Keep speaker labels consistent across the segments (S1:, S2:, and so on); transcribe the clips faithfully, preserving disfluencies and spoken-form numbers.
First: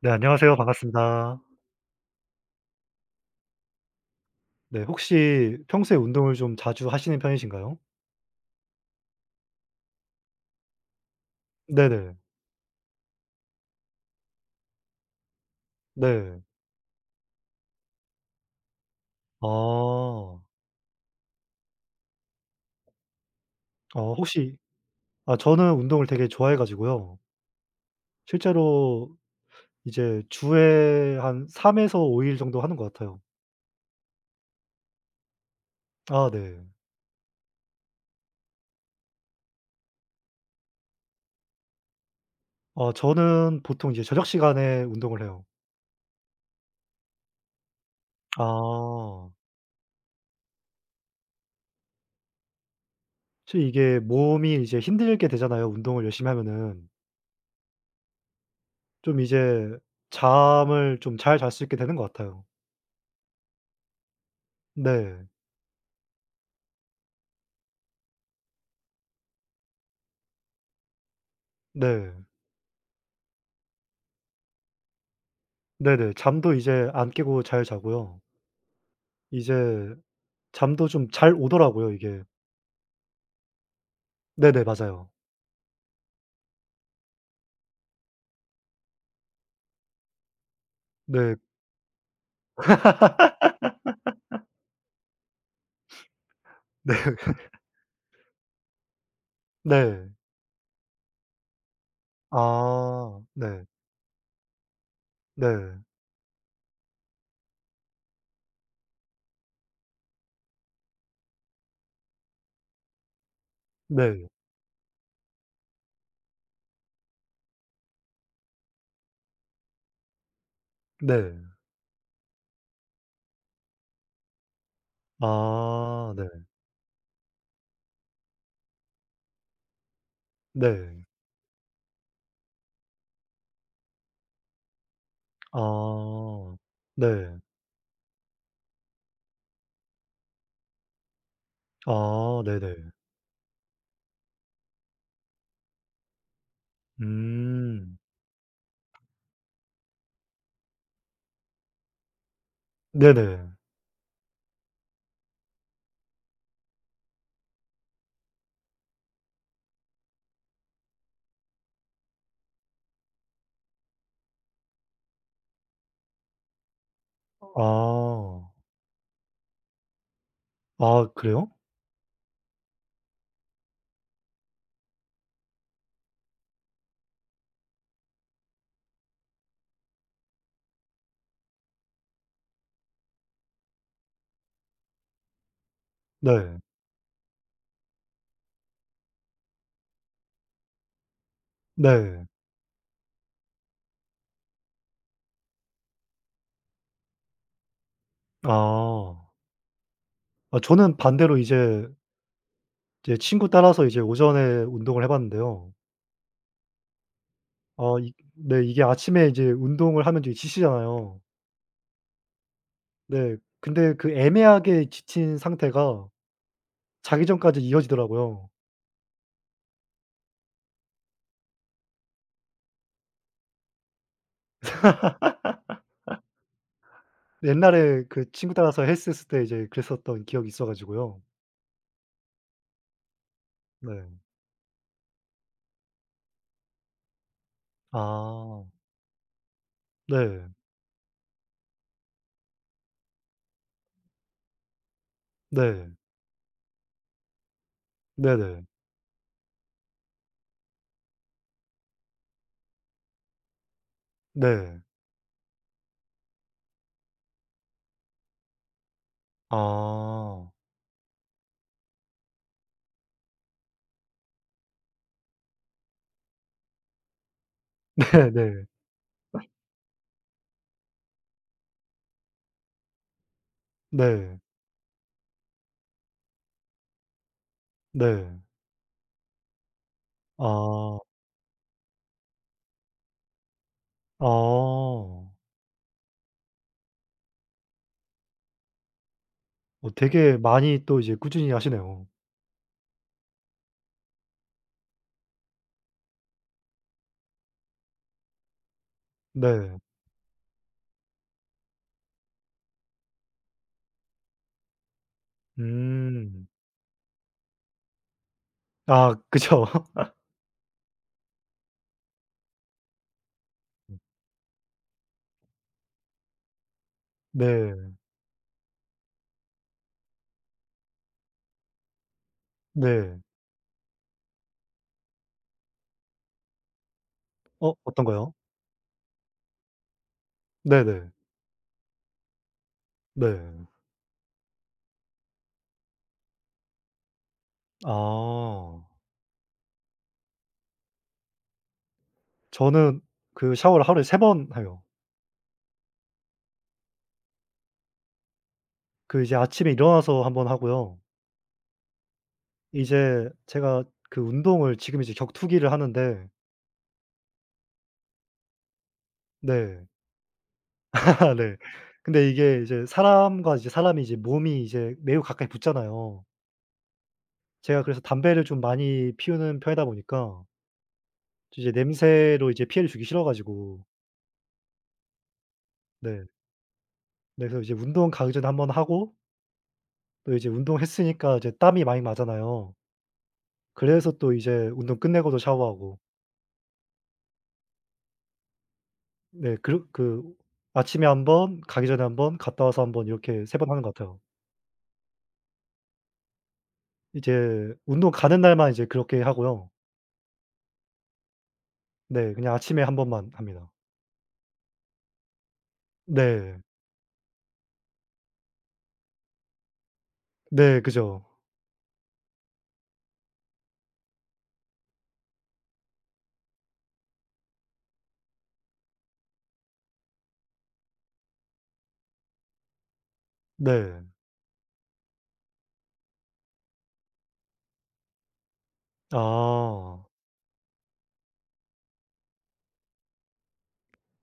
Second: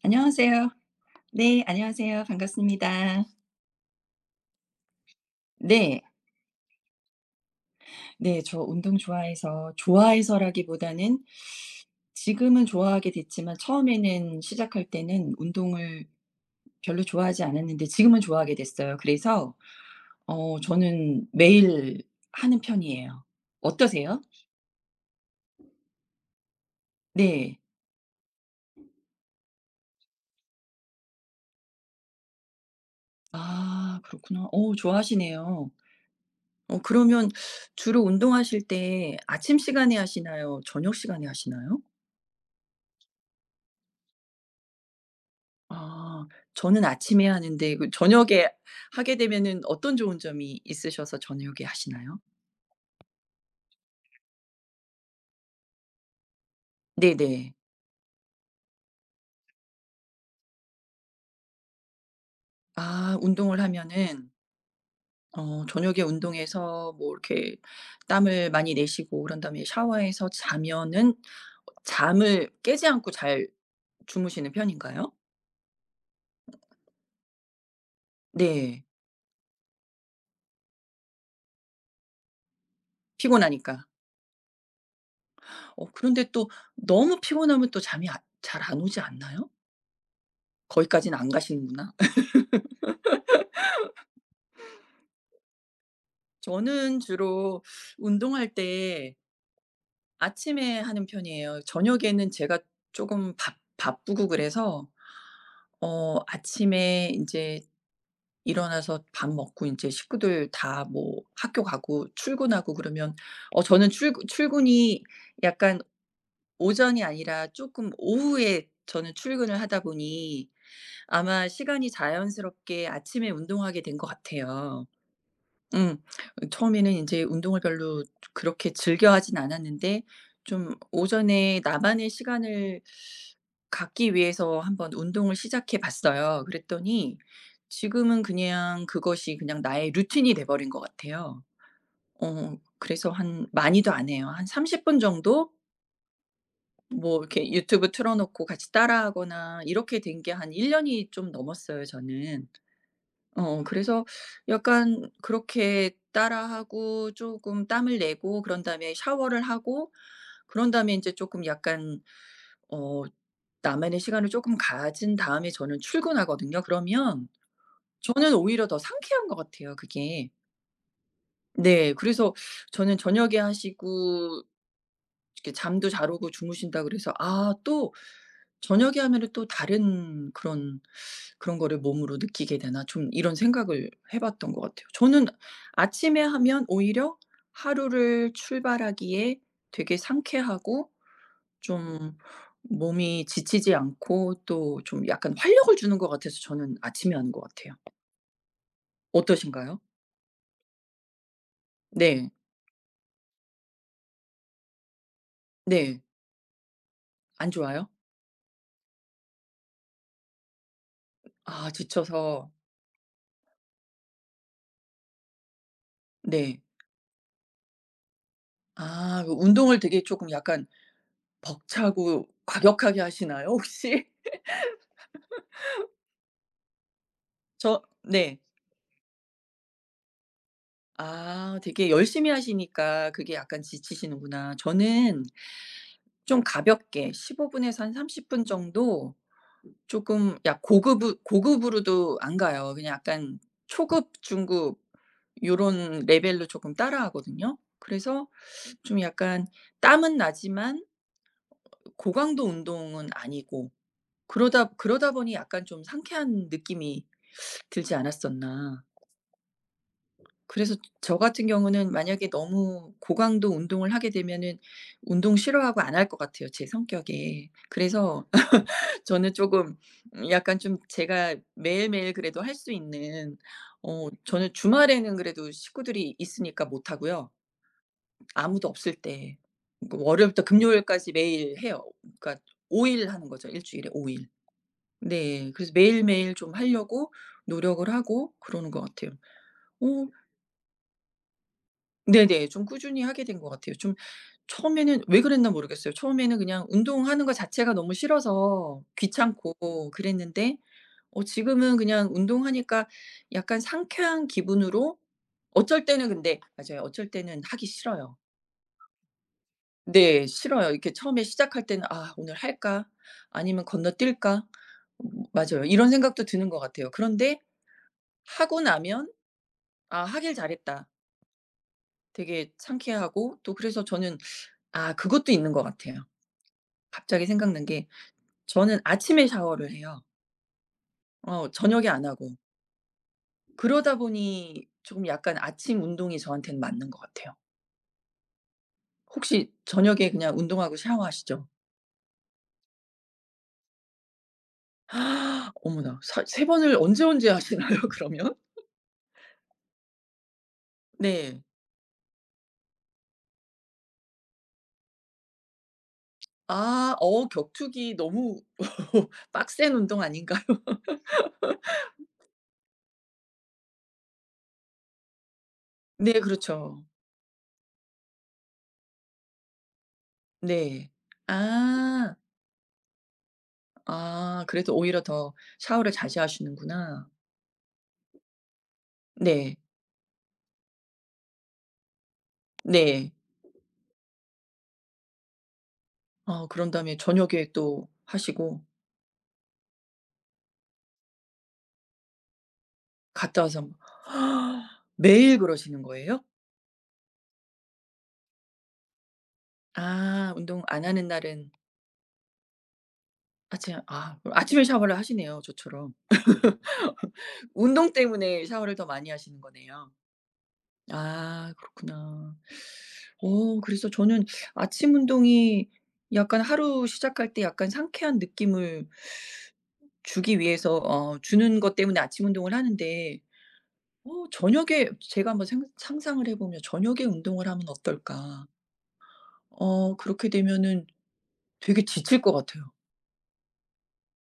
S1: 네, 안녕하세요.
S2: 안녕하세요.
S1: 반갑습니다.
S2: 네 안녕하세요. 반갑습니다.
S1: 네, 혹시 평소에
S2: 네.
S1: 운동을 좀 자주 하시는 편이신가요?
S2: 네 저 운동 좋아해서 좋아해서라기보다는
S1: 네네.
S2: 지금은 좋아하게 됐지만 처음에는 시작할 때는 운동을
S1: 네.
S2: 별로 좋아하지 않았는데 지금은 좋아하게 됐어요. 그래서
S1: 아.
S2: 어 저는 매일 하는 편이에요.
S1: 어
S2: 어떠세요?
S1: 혹시 아, 저는 운동을 되게 좋아해 가지고요.
S2: 네.
S1: 실제로 이제 주에 한 삼 에서 오 일 정도 하는 것 같아요.
S2: 아 그렇구나. 어 좋아하시네요.
S1: 아 네.
S2: 어 그러면 주로 운동하실 때 아침 시간에 하시나요? 저녁 시간에 하시나요?
S1: 어 저는 보통 이제 저녁 시간에 운동을 해요.
S2: 아. 저는 아침에 하는데 그 저녁에 하게
S1: 아.
S2: 되면은 어떤 좋은 점이 있으셔서 저녁에 하시나요?
S1: 사실 이게 몸이 이제 힘들게 되잖아요, 운동을 열심히 하면은.
S2: 네네.
S1: 좀 이제 잠을 좀 잘 잘 수 있게 되는 것 같아요.
S2: 아 운동을 하면은
S1: 네.
S2: 어 저녁에 운동해서 뭐 이렇게 땀을 많이 내시고 그런 다음에 샤워해서 자면은
S1: 네.
S2: 잠을 깨지 않고 잘 주무시는 편인가요?
S1: 네네. 잠도 이제 안 깨고 잘 자고요.
S2: 네.
S1: 이제 잠도 좀 잘 오더라고요, 이게.
S2: 피곤하니까.
S1: 네네. 맞아요.
S2: 어 그런데 또 너무 피곤하면 또 잠이 아 잘 안 오지 않나요? 거기까지는 안
S1: 네.
S2: 가시는구나. 저는 주로 운동할 때
S1: 네. 네.
S2: 아침에 하는 편이에요. 저녁에는 제가 조
S1: 아.
S2: 금 바
S1: 네.
S2: 바쁘고 그래서
S1: 네.
S2: 어 아침에 이제 일어나서 밥 먹고 이제 식구들 다 뭐 학교 가고 출근하고 그러면 어 저는 출근
S1: 네.
S2: 출근이 약간 오전이 아니라 조금 오후에 저는 출근을 하다 보니
S1: 네.
S2: 아마 시간이 자연스럽게 아침에 운동하게 된 것 같아요. 음.
S1: 아 네.
S2: 처음에는 인제 운동을 별로 그렇게 즐겨 하진 않았는데 좀
S1: 네.
S2: 오전에 나만의 시간을 갖기 위해서 한번 운동을 시작해 봤어요.
S1: 아.
S2: 그랬더니
S1: 네.
S2: 지금은 그냥 그것이 그냥 나의 루틴이 돼 버린 것 같아요.
S1: 아
S2: 어
S1: 네네.
S2: 그래서 한 많이도 안 해요. 한 삼십 분 정도 뭐 이렇게 유튜브
S1: 음.
S2: 틀어 놓고 같이 따라 하거나 이렇게 된 게 한 일 년이 좀 넘었어요 저는.
S1: 네네.
S2: 어 그래서 약간 그렇게 따라하고 조금 땀을 내고 그런 다음에 샤워를 하고 그런 다음에 이제 조금 약간 어 나만의 시간을 조금 가진 다음에 저는 출근하거든요. 그러면 저는
S1: 아.
S2: 오히려 더 상쾌한 것 같아요 그게.
S1: 아 그래요?
S2: 네. 그래서 저는 저녁에 하시고 이렇게 잠도 잘 오고 주무신다 그래서 아 또 저녁에 하면은 또 다른 그런, 그런 거를 몸으로 느끼게 되나 좀 이런 생각을 해 봤던 것 같아요. 저는 아침에
S1: 네.
S2: 하면 오히려 하루를 출발하기에 되게 상쾌하고 좀
S1: 네.
S2: 몸이 지치지 않고 또 좀 약간 활력을 주는 것 같아서 저는 아침에 하는 것 같아요.
S1: 아.
S2: 어떠신가요?
S1: 아 저는 반대로 이제
S2: 네.
S1: 제 친구 따라서 이제 오전에 운동을 해 봤는데요.
S2: 네. 안 좋아요?
S1: 어 이 네, 이게 아침에 이제 운동을 하면 이제 지치잖아요.
S2: 아 지쳐서.
S1: 네. 근데 그 애매하게 지친 상태가
S2: 네.
S1: 자기 전까지 이어지더라고요.
S2: 아 그 운동을 되게 쪼끔 약간 벅차고 과격하게 하시나요 혹시? 저
S1: 옛날에 그
S2: 네.
S1: 친구 따라서 헬스 했을 때 이제 그랬었던 기억이 있어 가지고요.
S2: 아 되게 열심히 하시니까 그게 약간
S1: 네.
S2: 지치시는구나. 저는 좀 가볍게 십오 분에서 한 삼십 분
S1: 아.
S2: 정도 조금
S1: 네.
S2: 약 고급으 고급으로도 안 가요. 그냥 약간 초급, 중급
S1: 네.
S2: 요런 레벨로 조금 따라하거든요. 그래서
S1: 네네.
S2: 좀 약간 땀은 나지만 고강도 운동은 아니고 그러다
S1: 네.
S2: 그러다 보니 약간 좀 상쾌한 느낌이 들지 않았었나.
S1: 아.
S2: 그래서 저 같은 경우는 만약에 너무 고강도 운동을 하게 되면은 운동 싫어하고 안 할 것 같아요, 제 성격에 그래서
S1: 네네. 네.
S2: 저는 조금 약간 좀 제가 매일매일 그래도 할 수 있는 어
S1: 네.
S2: 저는 주말에는 그래도 식구들이 있으니까 못 하고요.
S1: 네.
S2: 아무도 없을 때 그 월요일부터
S1: 아.
S2: 금요일까지 매일 해요. 그러니까 오 일 하는 거죠, 일 주일에 오 일.
S1: 아.
S2: 네. 그래서 매일매일 좀 하려고 노력을 하고 그러는 것 같아요. 어
S1: 어 되게 많이 또 이제 꾸준히 하시네요.
S2: 네네. 좀 꾸준히 하게 된 것 같아요. 좀 처음에는 왜 그랬나 모르겠어요. 처음에는 그냥 운동하는 거 자체가 너무 싫어서
S1: 네.
S2: 귀찮고 그랬는데 어 지금은 그냥 운동하니까 약간 상쾌한 기분으로 어쩔 때는 근데
S1: 음.
S2: 맞아요. 어쩔 때는 하기 싫어요.
S1: 아 그죠.
S2: 네. 싫어요. 이렇게 처음에 시작할 때는 '아 오늘 할까? 아니면 건너뛸까?' 음 맞아요. 이런 생각도 드는 것 같아요. 그런데
S1: 네.
S2: 하고 나면 '아 하길 잘했다.' 되게
S1: 네.
S2: 상쾌하고 또 그래서 저는 아 그것도 있는 것 같아요. 갑자기 생각난
S1: 어
S2: 게
S1: 어떤 거요?
S2: 저는 아침에 샤워를 해요.
S1: 네네.
S2: 어 저녁에 안 하고.
S1: 네.
S2: 그러다 보니 조금 약간 아침 운동이 저한테는 맞는 것 같아요.
S1: 아.
S2: 혹시 저녁에 그냥 운동하고 샤워하시죠?
S1: 저는 그 샤워를 하루에 세 번 해요.
S2: 어머나. 사 세 번을 언제 언제 하시나요 그러면?
S1: 그 이제 아침에 일어나서 한번 하고요.
S2: 네.
S1: 이제 제가 그 운동을 지금 이제 격투기를 하는데
S2: 아 어 격투기 너무 빡센
S1: 네.
S2: 운동 아닌가요?
S1: 네. 근데 이게 이제 사람과 이제 사람이 이제 몸이 이제 매우 가까이
S2: 네
S1: 붙잖아요.
S2: 그렇죠.
S1: 제가 그래서 담배를 좀 많이 피우는 편이다 보니까
S2: 네.
S1: 이제
S2: 아.
S1: 냄새로 이제 피해를 주기 싫어 가지고
S2: 아 그래도 오히려 더 샤워를 자주
S1: 네.
S2: 하시는구나.
S1: 네, 그래서 이제 운동 가기 전에 한번 하고
S2: 네.
S1: 또 이제 운동했으니까 이제 땀이 많이 나잖아요.
S2: 네.
S1: 그래서 또 이제 운동 끝내고도 샤워하고
S2: 어 그런 다음에 저녁에 또 하시고
S1: 네, 그르 그 아침에 한 번, 가기 전에 한 번, 갔다 와서 한번
S2: 갔다
S1: 이렇게 세
S2: 와서
S1: 번
S2: 뭐
S1: 하는 것 같아요.
S2: 매일 그러시는 거예요?
S1: 이제 운동 가는 날만 이제 그렇게 하고요.
S2: 아 운동 안 하는 날은
S1: 네, 그냥 아침에 한 번만 합니다.
S2: 아침 아 그럼 아침에 샤워를 하시네요, 저처럼.
S1: 네.
S2: 운동 때문에 샤워를 더 많이 하시는 거네요.
S1: 네 그죠.
S2: 아 그렇구나. 어 그래서 저는 아침 운동이 약간 하루 시작할 때 약간 상쾌한 느낌을 주기 위해서 어 주는 것 때문에 아침 운동을 하는데
S1: 네.
S2: 어 저녁에 제가 한번 생 상상을 해 보면 '저녁에 운동을 하면 어떨까?' 어
S1: 아.
S2: 그렇게 되면은 되게 지칠 것 같아요.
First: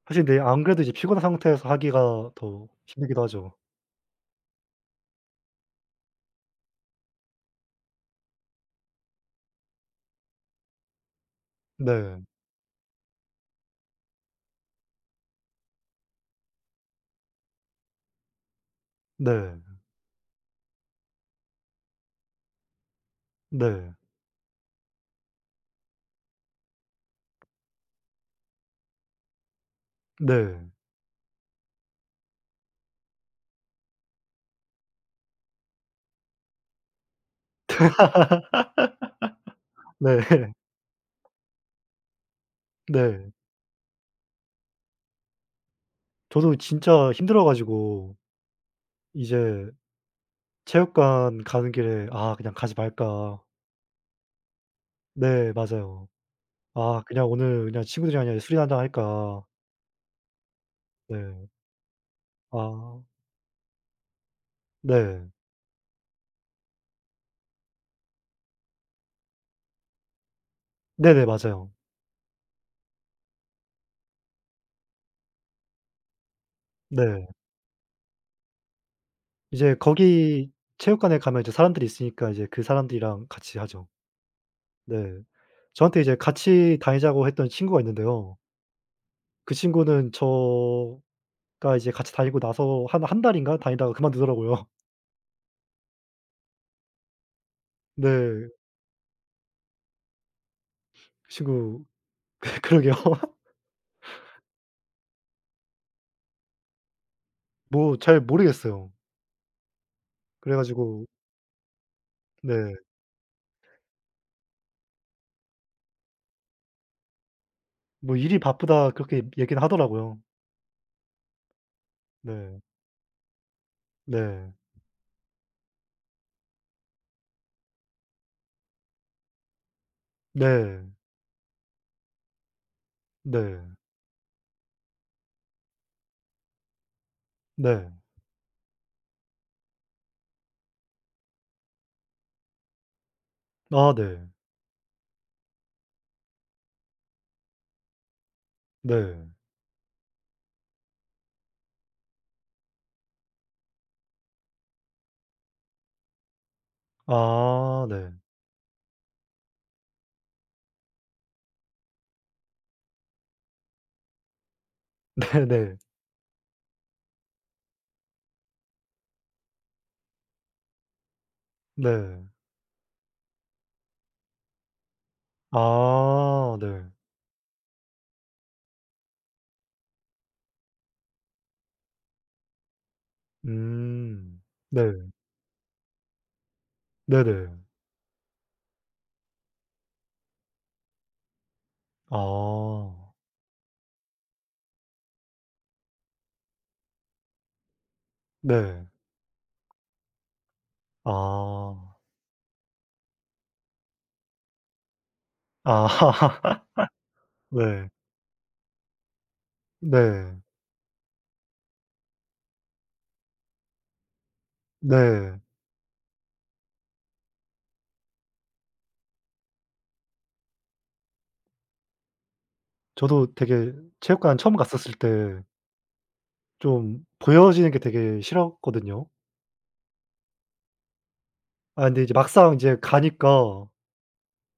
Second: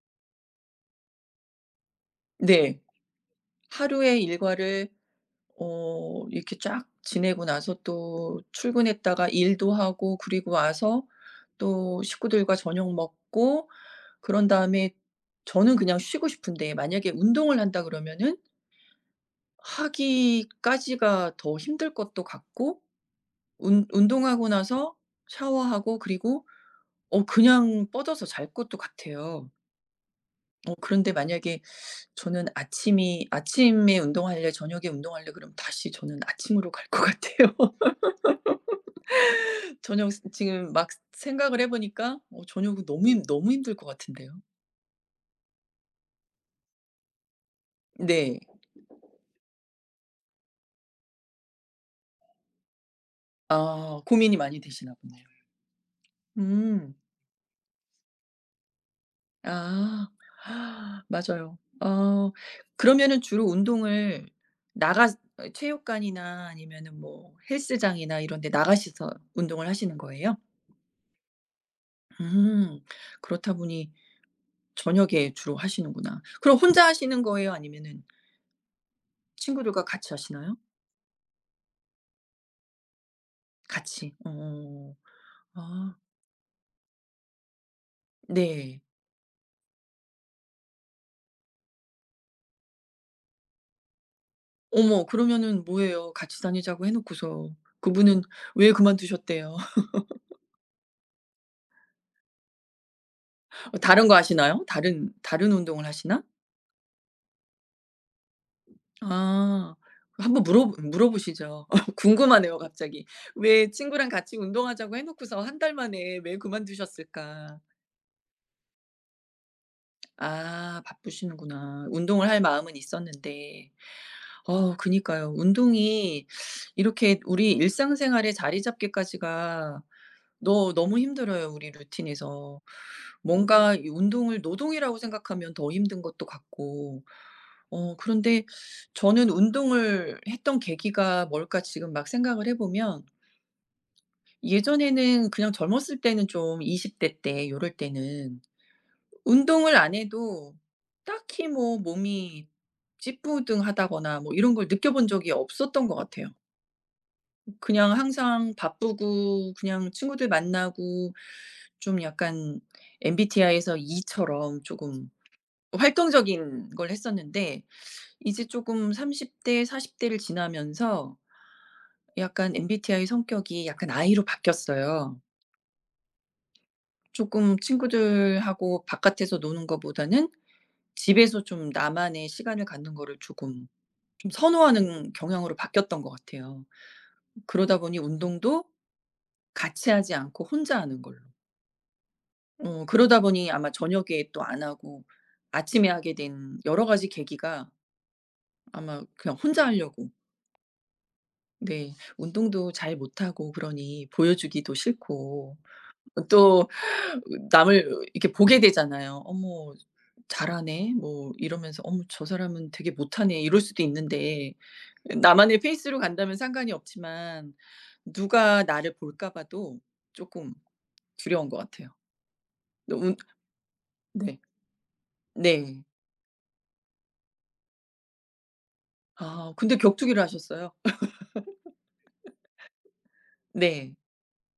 S1: 사실 네, 안 그래도 이제 피곤한 상태에서 하기가 더
S2: 네.
S1: 힘들기도 하죠.
S2: 하루의 일과를 어 이렇게 쫙 지내고 나서 또 출근했다가 일도 하고 그리고 와서 또
S1: 네.
S2: 식구들과 저녁 먹고 그런 다음에 저는 그냥 쉬고 싶은데 만약에 운동을 한다 그러면은
S1: 네.
S2: 하기까지가 더 힘들 것도 같고 운
S1: 네.
S2: 운동하고 나서 샤워하고 그리고 어 그냥 뻗어서 잘 것도 같아요.
S1: 네.
S2: 어 그런데 만약에 저는 아침이 아침에 운동할래, 저녁에 운동할래 그럼 다시 저는 아침으로 갈 것 같아요. 저녁
S1: 네.
S2: 스 지금 막 생각을 해 보니까 어 저녁은 너무 힘
S1: 네.
S2: 너무 힘들 것 같은데요.
S1: 저도 진짜 힘들어 가지고
S2: 네.
S1: 이제 체육관 가는 길에 '아 그냥 가지 말까.'
S2: 아 고민이 많이 되시나 보네요.
S1: 네 맞아요.
S2: 음.
S1: 아 그냥 오늘 그냥 친구들이랑 그냥 술이나 한잔 할까.
S2: 아.
S1: 네.
S2: 맞아요. 어
S1: 아
S2: 그러면은 주로 운동을 나가
S1: 네.
S2: 체육관이나 아니면은 뭐 헬스장이나 이런 데 나가셔서 운동을 하시는 거예요?
S1: 네네 맞아요.
S2: 음. 그렇다 보니 저녁에 주로 하시는구나. 그럼 혼자 하시는
S1: 네.
S2: 거예요? 아니면은
S1: 이제
S2: 친구들과 같이
S1: 거기
S2: 하시나요?
S1: 체육관에 가면 이제 사람들이 있으니까 이제 그 사람들이랑 같이 하죠.
S2: 같이. 어.
S1: 네.
S2: 아
S1: 저한테 이제 같이 다니자고 했던 친구가 있는데요.
S2: 네.
S1: 그 친구는 저가 이제 같이 다니고 나서 한 한 달인가 다니다가 그만두더라고요.
S2: 어머 그러면은 뭐예요? 같이 다니자고 해 놓고서 그분은
S1: 네.
S2: 왜 그만두셨대요?
S1: 그 친구 그러게요.
S2: 어 다른 거 하시나요? 다른 다른 운동을 하시나?
S1: 뭐 잘 모르겠어요.
S2: 아. 한번
S1: 그래
S2: 물어
S1: 가지고
S2: 물어보시죠. 궁금하네요
S1: 네.
S2: 갑자기. 왜 친구랑 같이 운동하자고 해 놓고서 한 달 만에 왜 그만두셨을까?
S1: 뭐 "일이 바쁘다." 그렇게 얘기는 하더라고요.
S2: 아 바쁘시는구나. 운동을 할
S1: 네.
S2: 마음은 있었는데.
S1: 네.
S2: 어 그니까요. 운동이 이렇게 우리 일상생활에 자리 잡기까지가 너
S1: 네.
S2: 너무 힘들어요, 우리 루틴에서.
S1: 네.
S2: 뭔가 이 운동을 노동이라고 생각하면 더 힘든 것도 같고.
S1: 네.
S2: 어 그런데 저는 운동을 했던 계기가 뭘까 지금 막 생각을 해 보면
S1: 아 네.
S2: 예전에는 그냥 젊었을 때는 좀 이십 대 때 요럴 때는
S1: 네.
S2: 운동을 안 해도 딱히 뭐 몸이 찌뿌둥하다거나 뭐 이런 걸 느껴본 적이 없었던 것 같아요.
S1: 아
S2: 그냥
S1: 네.
S2: 항상 바쁘고 그냥 친구들 만나고 좀 약간 엠비티아이에서 E처럼 조금
S1: 네네.
S2: 활동적인 걸 했었는데 이제 조금삼십 대 사십 대를 지나면서
S1: 네. 네.
S2: 약간 엠비티아이 성격이 약간 I로 바뀌었어요.
S1: 아 네.
S2: 조금 친구들하고 바깥에서 노는 거보다는 집에서 좀 나만의 시간을 갖는 거를 조금 좀
S1: 음. 네.
S2: 선호하는 경향으로 바뀌었던 것 같아요.
S1: 네네.
S2: 그러다 보니 운동도 같이 하지 않고 혼자 하는 걸로.
S1: 아.
S2: 어 그러다 보니 아마 저녁에 또 안 하고 아침에 하게 된 여러 가지 계기가
S1: 네.
S2: 아마 그냥 혼자 하려고
S1: 아.
S2: 네 운동도 잘 못하고 그러니 보여주기도 싫고
S1: 아.
S2: 또
S1: 네.
S2: 남을 이렇게 보게 되잖아요. '어머
S1: 네.
S2: 잘하네.' 뭐 이러면서 '어머 저 사람은 되게 못하네.' 이럴 수도 있는데
S1: 네.
S2: 나만의 페이스로 간다면 상관이 없지만 누가 나를 볼까 봐도 쪼끔 두려운 것 같아요. 너 운
S1: 저도 되게 체육관
S2: 네.
S1: 처음 갔었을 때
S2: 네.
S1: 좀 보여지는 게 되게 싫었거든요.
S2: 아 근데 격투기를 하셨어요?
S1: 아 근데 이제 막상 이제 가니까
S2: 네.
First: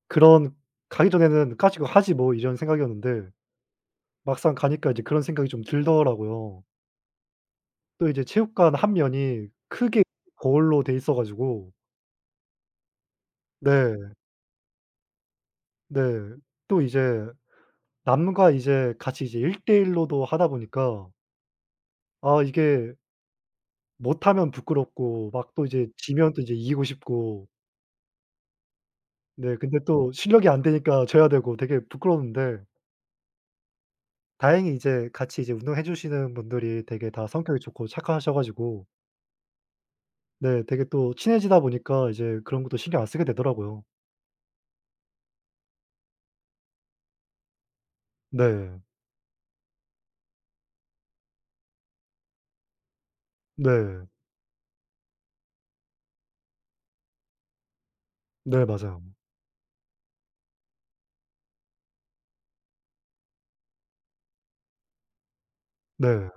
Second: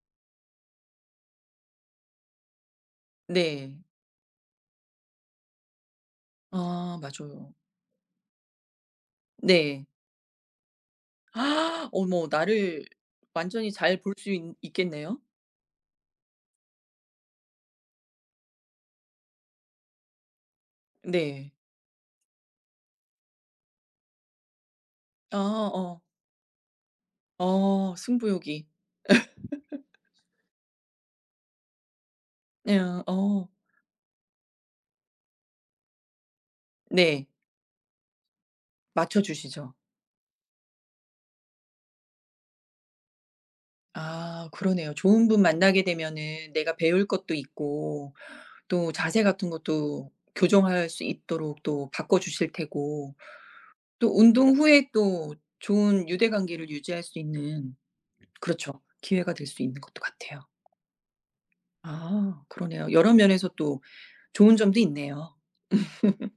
S1: 그런 가기 전에는 '까짓 거 하지 뭐.' 이런 생각이었는데
S2: 네.
S1: 막상 가니까 이제 그런 생각이 좀 들더라고요.
S2: 아 맞아요.
S1: 또 이제 체육관 한 면이
S2: 네.
S1: 크게 거울로 돼 있어 가지고
S2: 아 어머 나를 완전히 잘
S1: 네.
S2: 볼 수 있 있겠네요?
S1: 네. 또 이제 남과 이제 같이 이제 일일 로도 하다 보니까
S2: 네.
S1: 아 이게 못하면 부끄럽고
S2: 아
S1: 막 또 이제
S2: 어.
S1: 지면 또 이제 이기고 싶고
S2: 어 승부욕이.
S1: 네, 근데 또 실력이 안 되니까 져야 되고 되게 부끄러운데
S2: 네 아 어.
S1: 다행히 이제 같이 이제 운동해 주시는 분들이 되게 다
S2: 네.
S1: 성격이 좋고 착하셔 가지고
S2: 맞춰 주시죠.
S1: 네, 되게 또 친해지다 보니까 이제 그런 것도 신경 안 쓰게 되더라고요.
S2: 아 그러네요. 좋은 분 만나게 되면은 내가 배울 것도 있고
S1: 네.
S2: 또 자세 같은 것도 교정할 수 있도록 또 바꿔 주실 테고
S1: 네.
S2: 또 운동 후에 또 좋은 유대관계를 유지할 수 있는
S1: 네
S2: 그렇죠.
S1: 맞아요.
S2: 기회가 될 수 있는 것도 같아요. 아 그러네요. 여러 면에서 또 좋은 점도 있네요.
S1: 네.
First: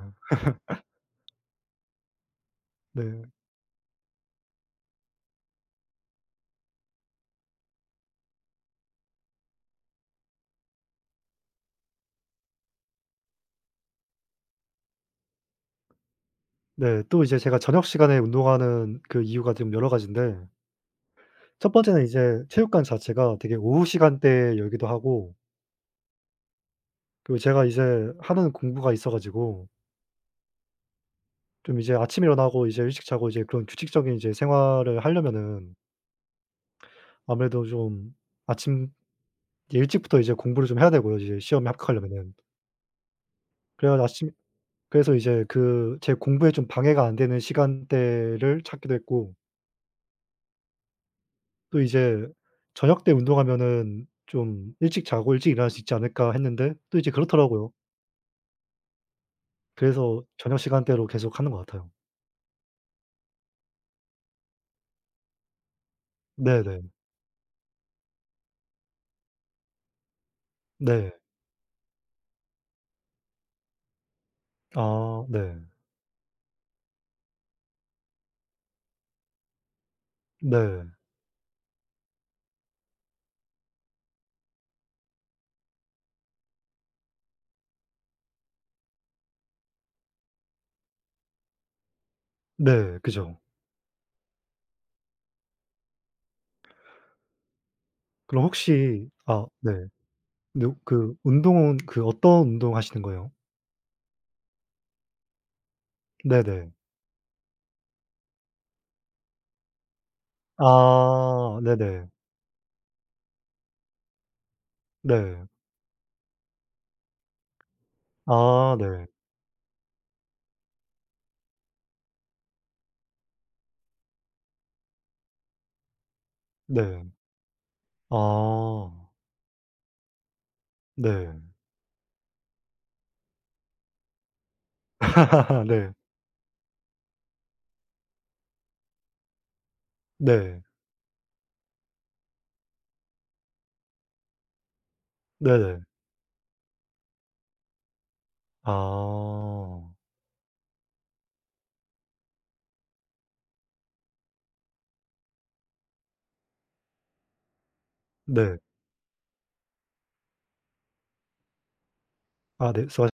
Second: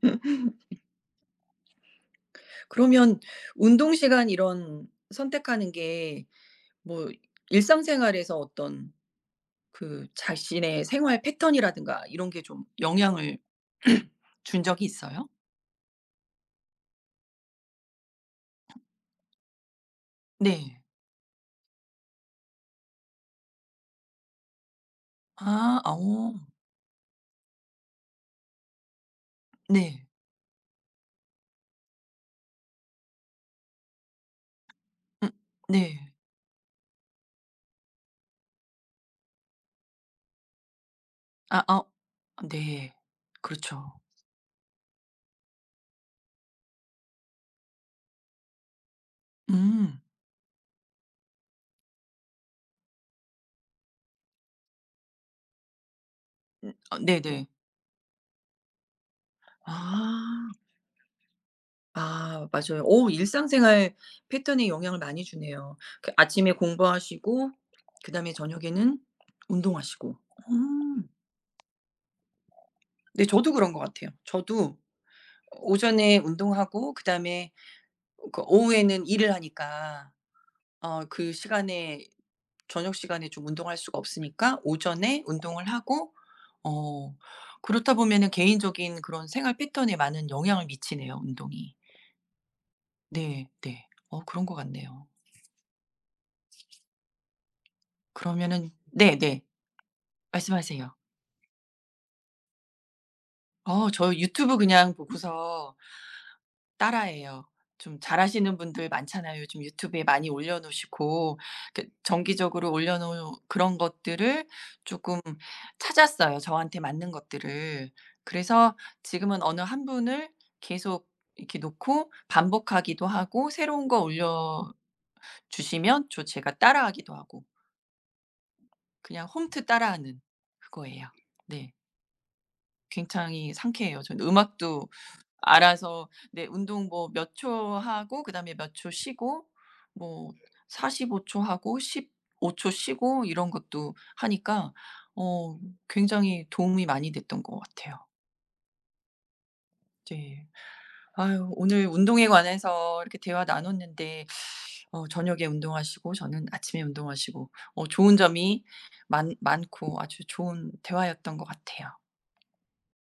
S2: 그러면
S1: 네.
S2: 운동 시간 이런 선택하는 게 뭐 일상생활에서 어떤 그 자신의 생활 패턴이라든가 이런 게 좀 영향을 준 적이 있어요?
S1: 네. 또 이제 제가 저녁 시간에 운동하는 그 이유가 좀 여러 가지인데
S2: 네.
S1: 첫 번째는 이제 체육관 자체가 되게 오후 시간대에 열기도 하고
S2: 아. 아 어.
S1: 그리고 제가 이제 하는 공부가 있어 가지고
S2: 네.
S1: 좀 이제 아침에 일어나고 이제 일찍 자고 이제 그런 규칙적인 이제 생활을
S2: 음
S1: 하려면은
S2: 네.
S1: 아무래도 좀 아침 일찍부터 이제 공부를 좀 해야 되고요, 이제
S2: 아
S1: 시험에
S2: 아
S1: 합격하려면은.
S2: 네. 그렇죠.
S1: 그래 가 아침 그래서 이제 그 제 공부에 좀 방해가 안 되는 시간대를 찾기도 했고
S2: 음.
S1: 또 이제 '저녁 때 운동하면은 좀 일찍 자고 일찍 일어날 수 있지 않을까.'
S2: 음
S1: 했는데 또
S2: 어,
S1: 이제
S2: 네네.
S1: 그렇더라고요. 그래서
S2: 아.
S1: 저녁 시간대로 계속 하는 것 같아요.
S2: 아 맞아요. 어 일상생활 패턴에 영향을 많이 주네요. 그 아침에
S1: 네네.
S2: 공부하시고 그다음에 저녁에는 운동하시고. 음.
S1: 네.
S2: 네 저도 그런 것 같아요. 저도
S1: 아 네.
S2: 오전에 운동하고 그다음에 그 오후에는 일을 하니까
S1: 네.
S2: 어 그 시간에 저녁 시간에 좀 운동할 수가 없으니까 오전에 운동을 하고 어 그렇다 보면은 개인적인 그런 생활 패턴에 많은 영향을 미치네요 운동이.
S1: 네. 그죠.
S2: 네 네. 어 그런 것 같네요.
S1: 그럼
S2: 그러면은
S1: 혹시
S2: 네네.
S1: 아 네. 근데
S2: 말씀하세요.
S1: 그 운동은 그 어떤 운동 하시는 거예요?
S2: 어 저 유튜브 그냥 보고서
S1: 네네.
S2: 따라해요. 좀 잘하시는 분들 많잖아요. 요즘 유튜브에 많이 올려 놓으시고
S1: 아
S2: 그
S1: 네네.
S2: 정기적으로 올려 놓은 그런 것들을 쪼끔
S1: 네.
S2: 찾았어요, 저한테 맞는 것들을.
S1: 아
S2: 그래서
S1: 네.
S2: 지금은 어느 한 분을 계속 이렇게 놓고 반복하기도 하고 새로운 거 올려주시면 저 제가
S1: 네.
S2: 따라하기도 하고
S1: 아
S2: 그냥 홈트 따라하는 그거예요.
S1: 네.
S2: 네. 굉장히 상쾌해요. 저는 음악도
S1: 네.
S2: 알아서 네 운동 뭐 몇 초 하고 그다음에 몇 초 쉬고 뭐
S1: 네.
S2: 사십오 초 하고 십오 초 쉬고 이런 것도 하니까 어
S1: 네네.
S2: 굉장히 도움이 많이 됐던 것 같아요.
S1: 아
S2: 네. 아유 오늘 운동에 관해서 이렇게 대화 나눴는데 어 저녁에 운동하시고 저는 아침에 운동하시고 어 좋은
S1: 네.
S2: 점이 많 많고 아주 좋은 대화였던 것 같아요.
S1: 아 네. 수고하